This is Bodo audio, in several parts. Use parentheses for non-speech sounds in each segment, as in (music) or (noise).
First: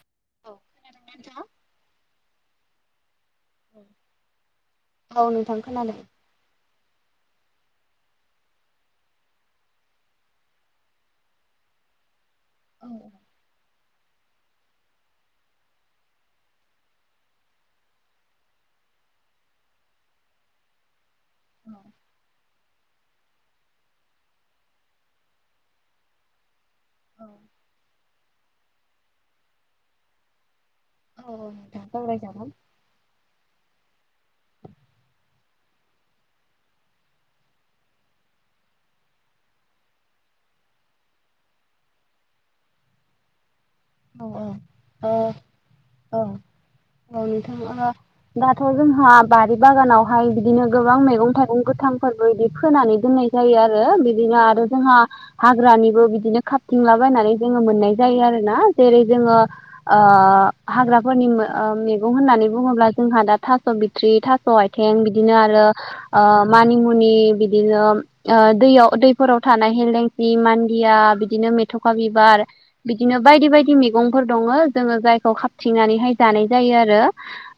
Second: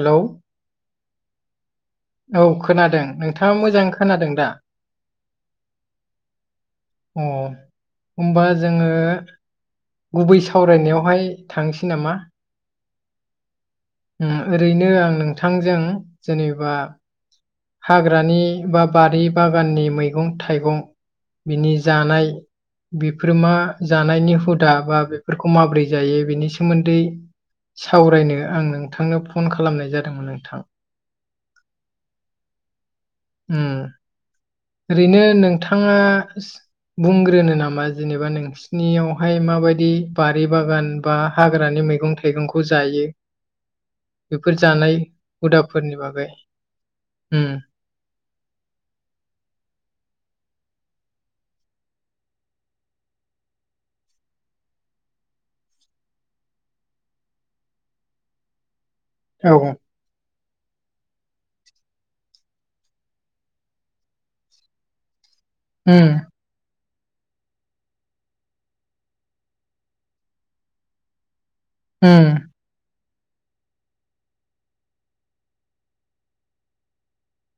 हेलौ औ खोनादों। नोंथाङा मोजां खोनादों दा? अ होनबा जोङो गुबै सावरायनायावहाय थांसै नामा? औ। ओम ओरैनो आं नोंथांजों जेनेबा हाग्रानि बा बारि बागाननि मैगं थाइगं बिनि जानाय बेफोर मा जानायनि हुदा बा बेफोरखौ माबोरै जायो बेनि सो सोमोन्दै सावरायनो आं नोंथांनो फन खालामनाय जादोंमोन नोंथां। औ सावराय जागोन। उम। ओरैनो नोंथाङा बुंग्रोनो नामा जेनेबा नों स्नियावहाय माबायदि बारि बागान बा हाग्रानि मैगं थाइगंखौ जायो। बेफोर जानाय हुदाफोरनि बागै। दाथ' जोंहा बारि बागानावहाय बिदिनो गोबां मैगं थाइगं गोथांफोरबो बिदि फोनानै दोननाय जायो आरो बिदिनो आरो जोंहा हाग्रानिबो बिदिनो खापथिंलाबायनानै जोङो मोननाय जायो आरोना जेरै जोङो औ ओ हाग्राफोरनि ओ मैगं होननानै बुङोब्ला जोंहा दा थास' बिथ्रि थास स आइथें बिदिनो आरो उम। ओ मानि मुनि बिदिनो ओ दैयाव दैफोराव थानाय हेलेंसि मान्दिया बिदिनो मेथ' खा उम बिबार बिदिनो बायदि बायदि दि मेगंफोर दङ जोङो जायखौ खााबथिंनानैहाय जानाय जायो आरो।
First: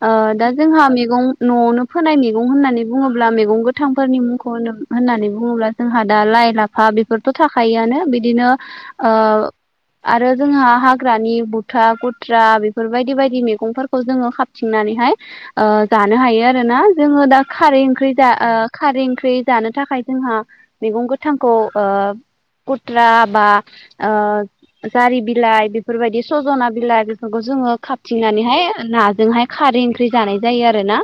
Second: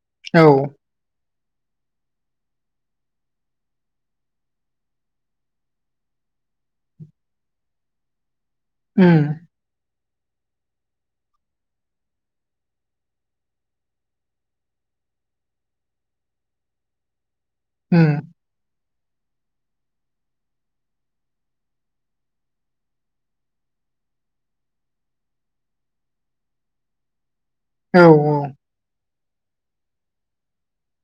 ओ औ दा जोंहा मैगं न'आवनो फोनाय मैगं होननानै बुङोब्ला मैगं गोथांफोरनि मुंखौ होननानै बुङोब्ला जोंहा दा लाइ लाफा बेफोरथ' थाखायोआनो बिदिनो उम ओ आरो जोंहा हा ग्रानि बुथा गुथ्रा बेफोरबायदि बायदि मैगंफोरखौ जोङो खाबथिंनानैहाय ओ जानो हायो आरो ना जोङो दा खारै ओंख्रि उम जा ओ खारै ओंख्रि जानो थाखाय जोंहा मैगं गोथांखौ ओ खुथ्रा बा ओ जारि बिलाइ बि बेफोरबायदि सजना बिलाइ बेफोरखौ जोङो औ औ खाबथिंनानैहाय ना जोंहाय खारै ओंख्रि जानाय जायो आरो ना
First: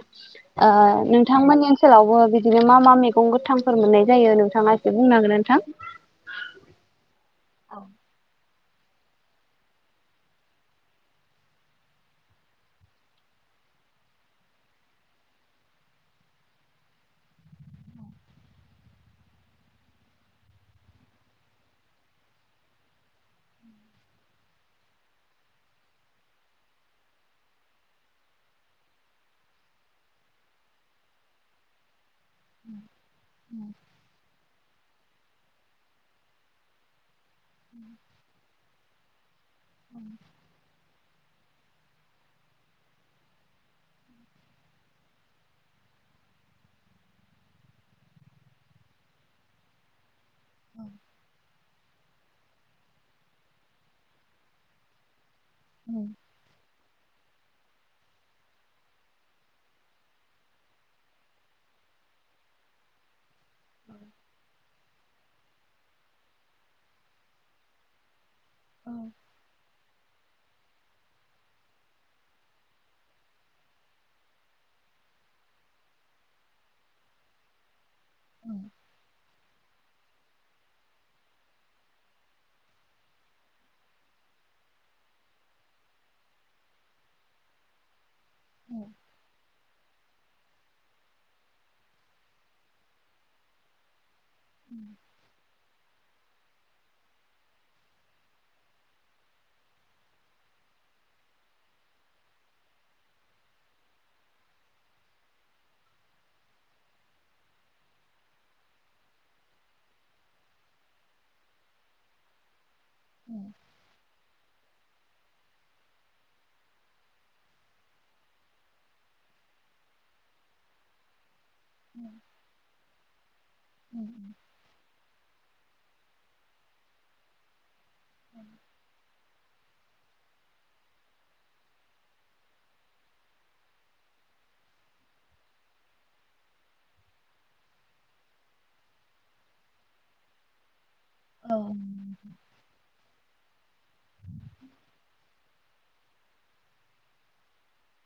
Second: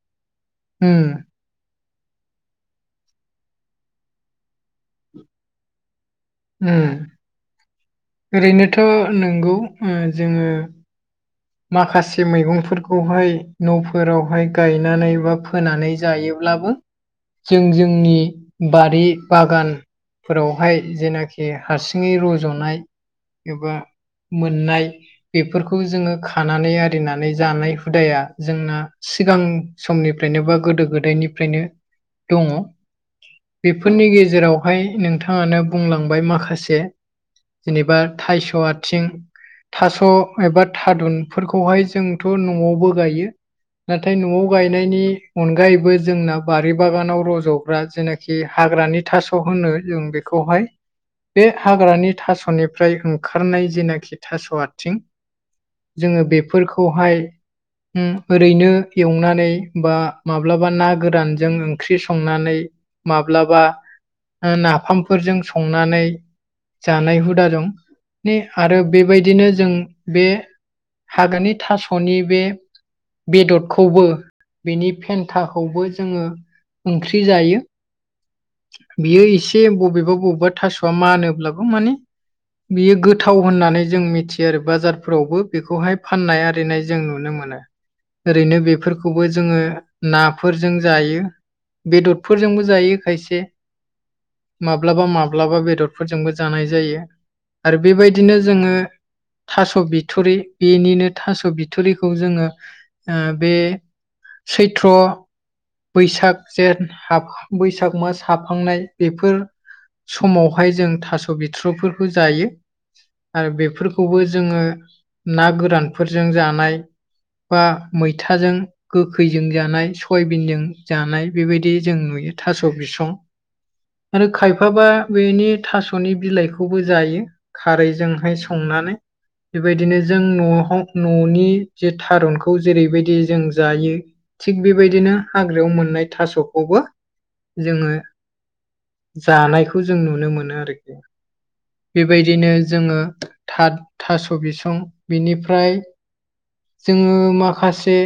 ओ उम नों थांमोननि ओनसोलावबो बिदिनो मा मा मैगं गोथांफोर मोननाय जायो नोंथाङा एसे बुंनो हागोन ना नोंथां? उम। ओरैनोथ' नंगौ ओ जोङो माखासे मैगंफोरखौहाय न'फोरावहाय गायनानै बा फोनानै जायोब्लाबो जों जोंनि बारि बागान फोरावहाय जेनाखि हारसिङै रज'नाय एबा मोननाय बेफोरखौ जोङो खानानै आरिनानै जानाय हुदाया जोंना सिगां समनिफ्रायनो बा गोदो गोदायनिफ्रायनो दङ बेफोरनि गेजेराव हाय नोंथाङानो बुंलांबाय माखासे जेनेबा थायस' आथिं थास' एबा था थारुनफोरखौहाय जोंथ' न'आवबो गायो। नाथाय न'आव गायनायनि अनगायैबो जोंना बारि बागानाव रज'ग्रा जेना खि हाग्रानि थास' होनो जों बे खौहाय बे हाग्रानि थास'निफ्राय ओंखारनाय जेनाखि थास' आथिं जोङो बेफोरखौहाय उम ओरैनो एवनानै बा माब्लाबा ना गोरानजों ओंख्रि संनानै माब्लाबा ओ नाफाम फोरजों संनानै जानाय हुदा दं नि आरो बेबायदिनो जों बे हाग्रानि थास'नि बे बेदरखौबो बेनि फेन्थाखौबो जोङो ओंख्रि जायो। बियो एसे बबेबा बबेबा थास'आ मानोब्लाबो माने बियो गोथाव होननानै जों मिथियो आरो बाजारफोरावबो बेखौहाय फाननाय आरिनाय जों नुनो मोनो ओरैनो बेफोरखौबो जोङो नाफोरजों जायो बेदरफोरजोंबो जायो खायसे। माब्लाबा माब्लाबा बेदर फोरजोंबो जानाय जायो आरो बेबायदिनो जोङो थास' बि थ'रि बेनिनो थास' बिथ'रिखौ जोङो ओ बे सैथ्र' बैसाग जेथ हाब बैसाग मास हाबहांनाय बेफोर समावहाय जों थास' बिथ्र'फोरखौ जायो। आरो बेफोरखौबो जोङो ना गोरानफोरजों जानाय बा मैथाजों गोखैजों जानाय सयाबिनजों जानाय। बेबायदि जों नुयो थास' बिसं आरो खाय फाबा बेनि थास'नि बिलाइखौबो जायो खारैजोंहाय संनानै। बेबायदिनो जों न'आवहा न'नि जे थारुनखौ जेरैबायदि जों जायो थिग बेबायदिनो हाग्रायाव मोननाय थास'खौबो जोङो जानायखौ जों नुनो मोनो आरोखि। औ। बेबायदिनो जोङो थाद थास' बिसं बिनिफ्राय जोङो माखासे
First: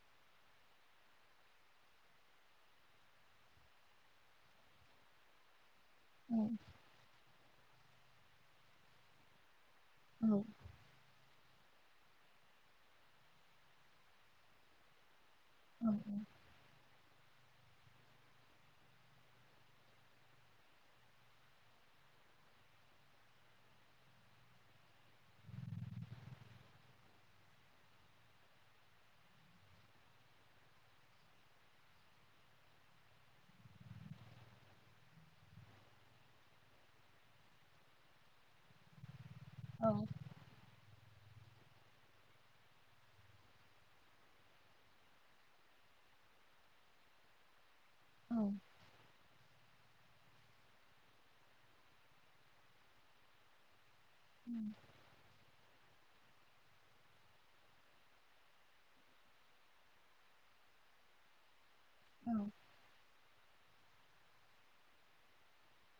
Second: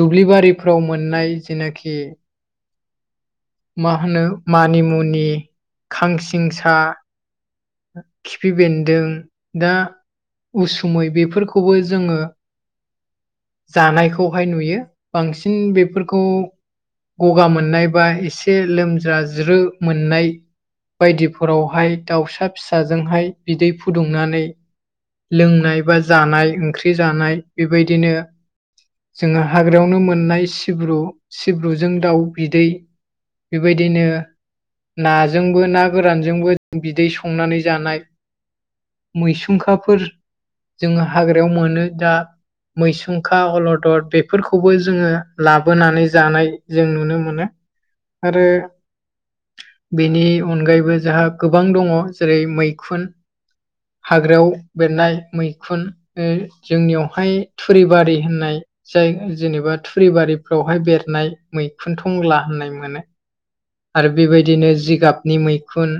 दुब्लिबारिफोराव मोननाय जेनाखि मा होनो मानिमुनि, खांसिंसा खिफि बेन्दों, दा उसुमै बेफोरखौ खौबो जोङो जानायखौहाय नुयो। बांसिन बेफोरखौ गगा मोननाय बा एसे लोमजाज्रो मोननाय बायदिफोरावहाय दाउसा फिसाजोंहाय बिदै फुदुंनानै लोंनाय बा जानाय ओंख्रि जानाय बेबायदिनो जोङो हाग्रायावनो मोननाय सिब्रु सिब्रुजों दाउ बिदै बेबायदिनो नाजोंबो ना गोरानजोंबो बिदै संनानै जानाय। मैसुंखाफोर जोङो हाग्रायाव मोनो दा मैसुंखा, अलदर बेफोरखौबो जोङो लाबोनानै जानाय जों नुनो मोनो। आरो बेनि अनगायैबो जोंहा गोबां दङ' जेरै मैखुन हाग्रायाव मोनाय मैखुन ओ जोंनियावहाय थुरि बारि होननाय जायो जेनेबा थुरिबारिफ्रावहाय बेरनाय मैखुन थंला होननाय मोनो। आरो बेबायदिनो जिगाबनि मैखुन।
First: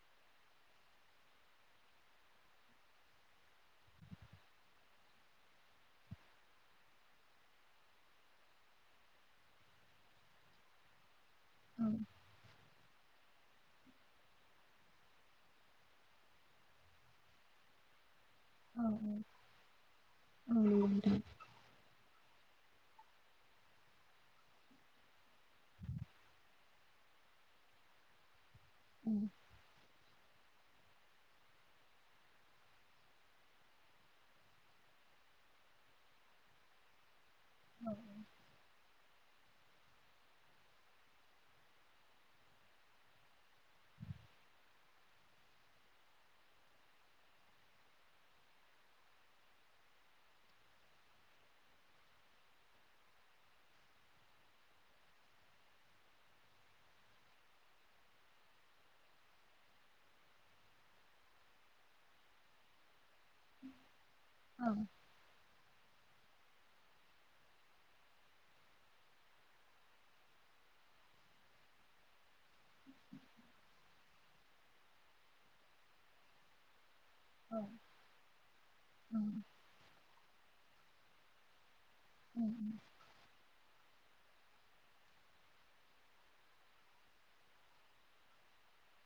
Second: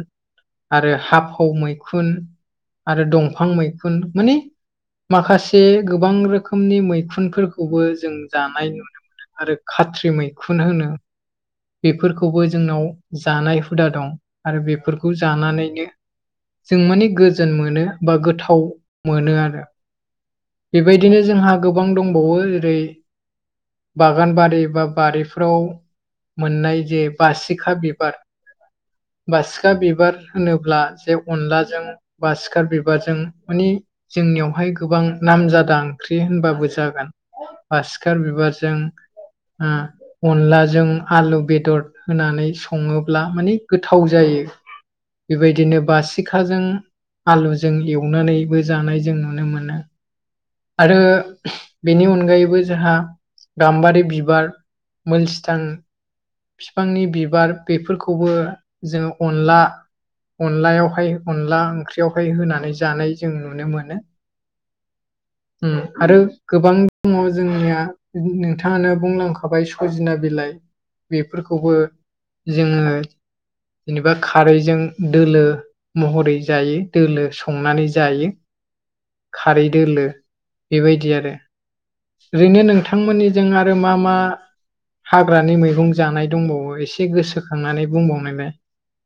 आरो हाफाव मैखुन आरो दंफां मैखुन माने माखासे गोबां रोखोमनि मैखुनफोरखौबो जों जानाय नुनो मोनो। आरो खाथ्रि मैखुन होनो बेफोरखौ खौबो जोंनाव जानाय हुदा दं' आरो बेफोरखौ जानानैनो जों माने गोजोन मोनो बा गोथाव मोनो आरो। बेबायदिनो जोंहा गोबां दंबावो ओरै बागानबारि बा बारिफ्राव मोननाय जे बासिखा बिबार बासिखा सिखा बिबार होनोब्ला जे अनलाजों बासिखार बिबारजों माने जोंनियावहाय गोबां नामजादा ओंख्रि होनबाबो जागोन। बासिखार बिबारजों ओम अनलाजों आलु बेदर। होनानै सङोब्ला मानि गोथाव जायो। बेबायदिनो बासिखाजों आलुजों एवनानैबो जानाय जों नुनो मोनो। आरो बेनि अनगायैबो जोंहा गाम्बारि बिबार मोलसिथां बिफांनि बिबार बेफोरखौबो जों अनला अनलायावहाय अनला ओंख्रियावहाय होनानै जानाय जों नुनो मोनो उम आरो गोबां दङ' जोंनिया नोंथाङानो बुंलांखाबाय सजना बिलाइ। बेफोरखौबो जोङो जेनेबा खारैजों दोलो महरै जायो दोलो। संनानै जायो खारै दोलो बेबायदि आरो। ओरैनो नोंथांमोननिजों आरो मा मा हाग्रानि मैगं जानाय दंबावो एसे गोसोखांनानै बुंबावनायलाय?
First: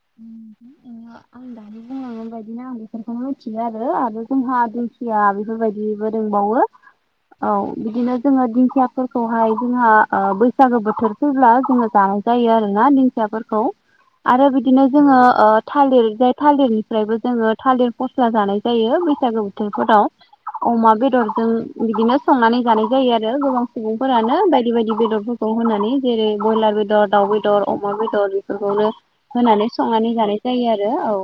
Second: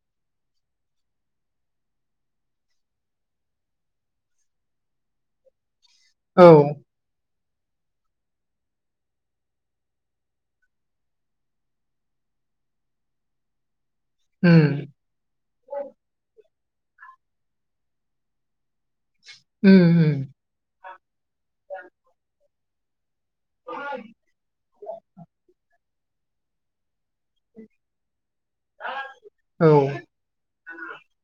(unintelligible) आं दानि बुं बायदिनो आं बेफोरखौनो मिथियो आरो जोंहा दिंखिया बेफोरबायदि जिबो औ रोंबावो औ बिदिनो जोङो दिंखियाफोरखौहाय जोंहा ओ बैसागो बोथोर फैब्ला जोङो जानाय जायो आरोना दिंखियाफोरखौ आरो उम बिदि नो जोङो ओ थालिर जाय थालिरनिफ्रायबो जोङो थालिर फस्ला जानाय जायो। बैसागो उम बोथोरफोराव उम अमा बेदरजों बिदिनो संनानै जानाय जायो आरो। आरो गोबां सुबुंफोरानो बायदि बायदि बेदरफोरखौ होनानै जेरै बयलार बेदर दाउ बेदर अ मा बेदर बेफोरखौनो औ होनानै संनानै जानाय जायो आरो औ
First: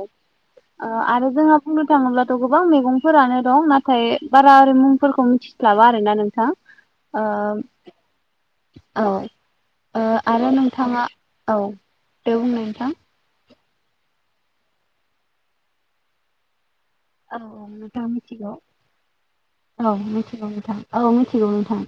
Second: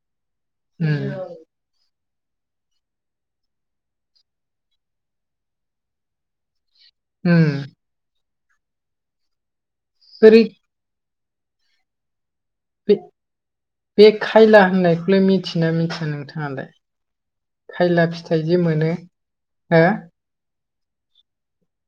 उम ओ आरो जोंहा बुंनो थाङोब्लाथ' गोबां मैगंफोरानो दं नाथाय बारा आरै मुंफोरखौ मिथि स्लाबा आरोना नोंथां। ओम उम ओ ओ ओरै आरो नों थाङा ओव बे मोन बे बे खायला होननायखौलाय मिथियौना मिथिया नोंथाङालाय? ओ ओव खायला नोंथां फिथाइ मिथिगौ जे मोनो हो औ मिथिगौ नोंथां औ मिथिगौ नोंथां।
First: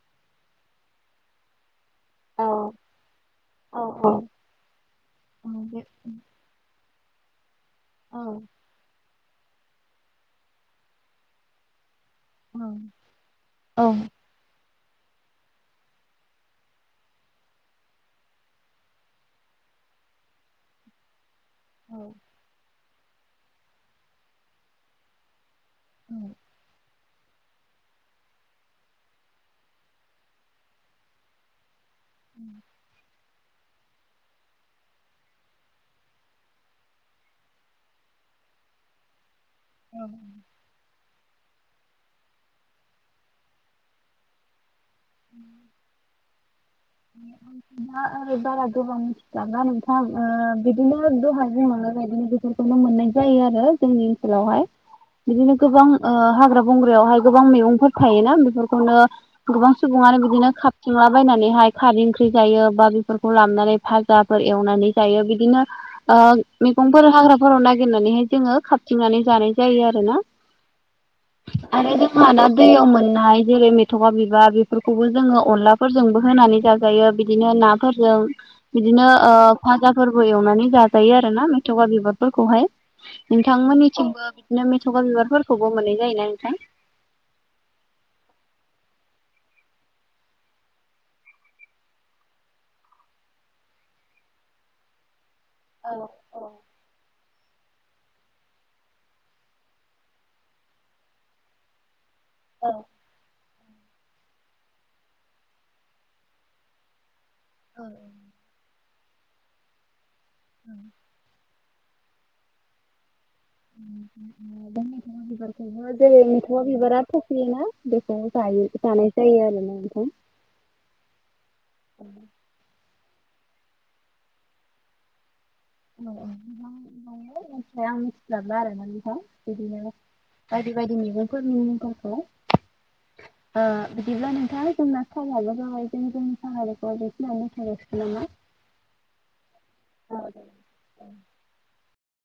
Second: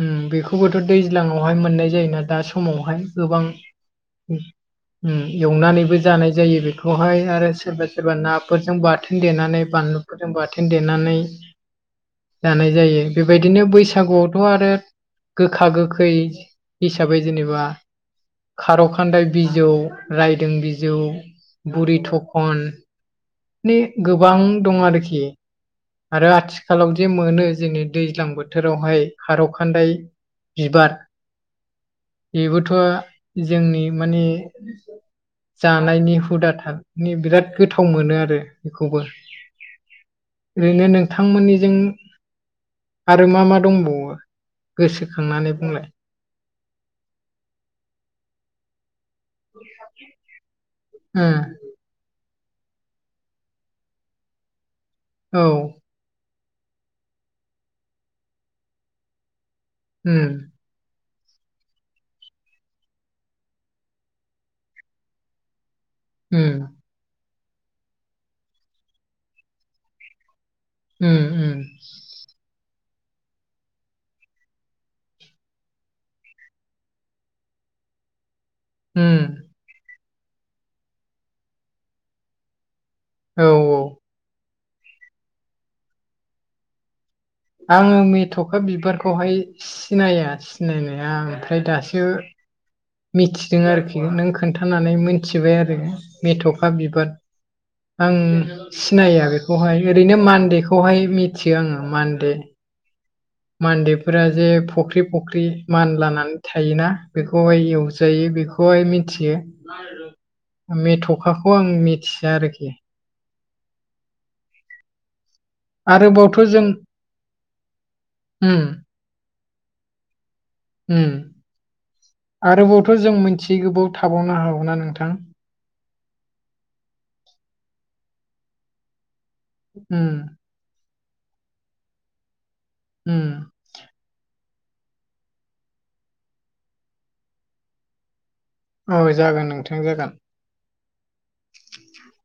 उम बेखौबोथ' दैज्लाङावहाय मोननाय जायोना दा औ समावहाय गोबां औ औ उम एवनानैबो जानाय जायो बेखौहाय आरो सोरबा सोरबा नाफोरजों बाथो थोन देनानै बानलुफोरजों बाथोन देनानै जानाय जायो। बेबायदिनो बैसागुआव थ' आरो गोखा गोखै हिसाबै जेनेबा खार' खान्दाय बिजौ राइदों बिजौ बुरि थखन बे गोबां दं आरोखि। आरो आथिखालाव जे मोनो जोंनि दैज्लां बोथोरावहाय खार' खान्दाय बिबार बेबोथ' जोंनि माने जानायनि हुदा थागनि बिराद गोथाव मोनो आरो बेखौबो। अव ओरैनो नोंथांमोननिजों आरो मा मा दंबावो? गोसोखांनानै बुंलाय। (unintelligible) माबा नोंथाम बिदिनो दहाय ओ बुंलांनाय बादिनो बिदिनो मोननाय जायो आरो जोंनि ओनसालावहाय। औ बिदिनो गोबां ओ हाग्रा बंग्रायावहाय गोबां मैगंफोर थायोना बेफोरखौनो गोबां उम सुबुंआनो बिदिनो खा बुथुमला बायनानैहाय खारै ओंख्रि जायो बा बेफोरखौ लाबोनानै फाजाफोर एवनानै जायो बिदिनो ओ उम मैगंफोर हाग्राफोराव नागिरनाननैहाय जोङो खाबथिंनानै जानाय जायो आरो ना। उम उम आरो जोंहा दा दैयाव मोननाय जेरै मेथगा बिबार बे फोरखौबो जोङो अनलाफोरजोंबो होनानै जाजायो बिदिनो ना फोरजों बिदिनो ओ उम फाजाफोरबो एवनानै जाजायो आरोना मेथखा बिबार फोरखौहाय। औ नोंथांमोनिथिं बिदिनो मेथ'गा बिबारफोरखौबो मोननाय जायोना नोंथां? आं मेथ'खा बिबारखौहाय सिनाया सिनायनाया ओमफ्राय दासो मिथिदों आरोखि नों खोन्थानानै मिनथिबाय आरो मेथखा बिबाद आं सिनाया बेखौहाय ओरैनो मानदेखौहाय मिथियो आङो मानदे ओव मान्देफोरा जे फख्रि फख्रि मानलानानै थायोना बेखौहाय एवजायो बेखौहाय मिथियो। मेथ'खा खौ आं मिथिया आरोखि। (unintelligible) ओ जेरै आरोबावथ' मेथ'खा जों बिबारा थफियोना बेखौ उम जायो जानाय जायो आरो ना नोंथां। उम आरोबावथ' जों मिनथियि गोबाव थाबावनो हागौना नोंथां? (unintelligible) बायदि उम बायदि मैगंफोरनि मुंफोरखौ। उम ओ बिदिब्ला नोंथां जोंना सामाबो जाबाय। जों जोंनि सावरायनायखौ बे खिनियावनो दोनथ' नांसिगोन नामा? औ जागोन नोंथां जागोन। (inaudible)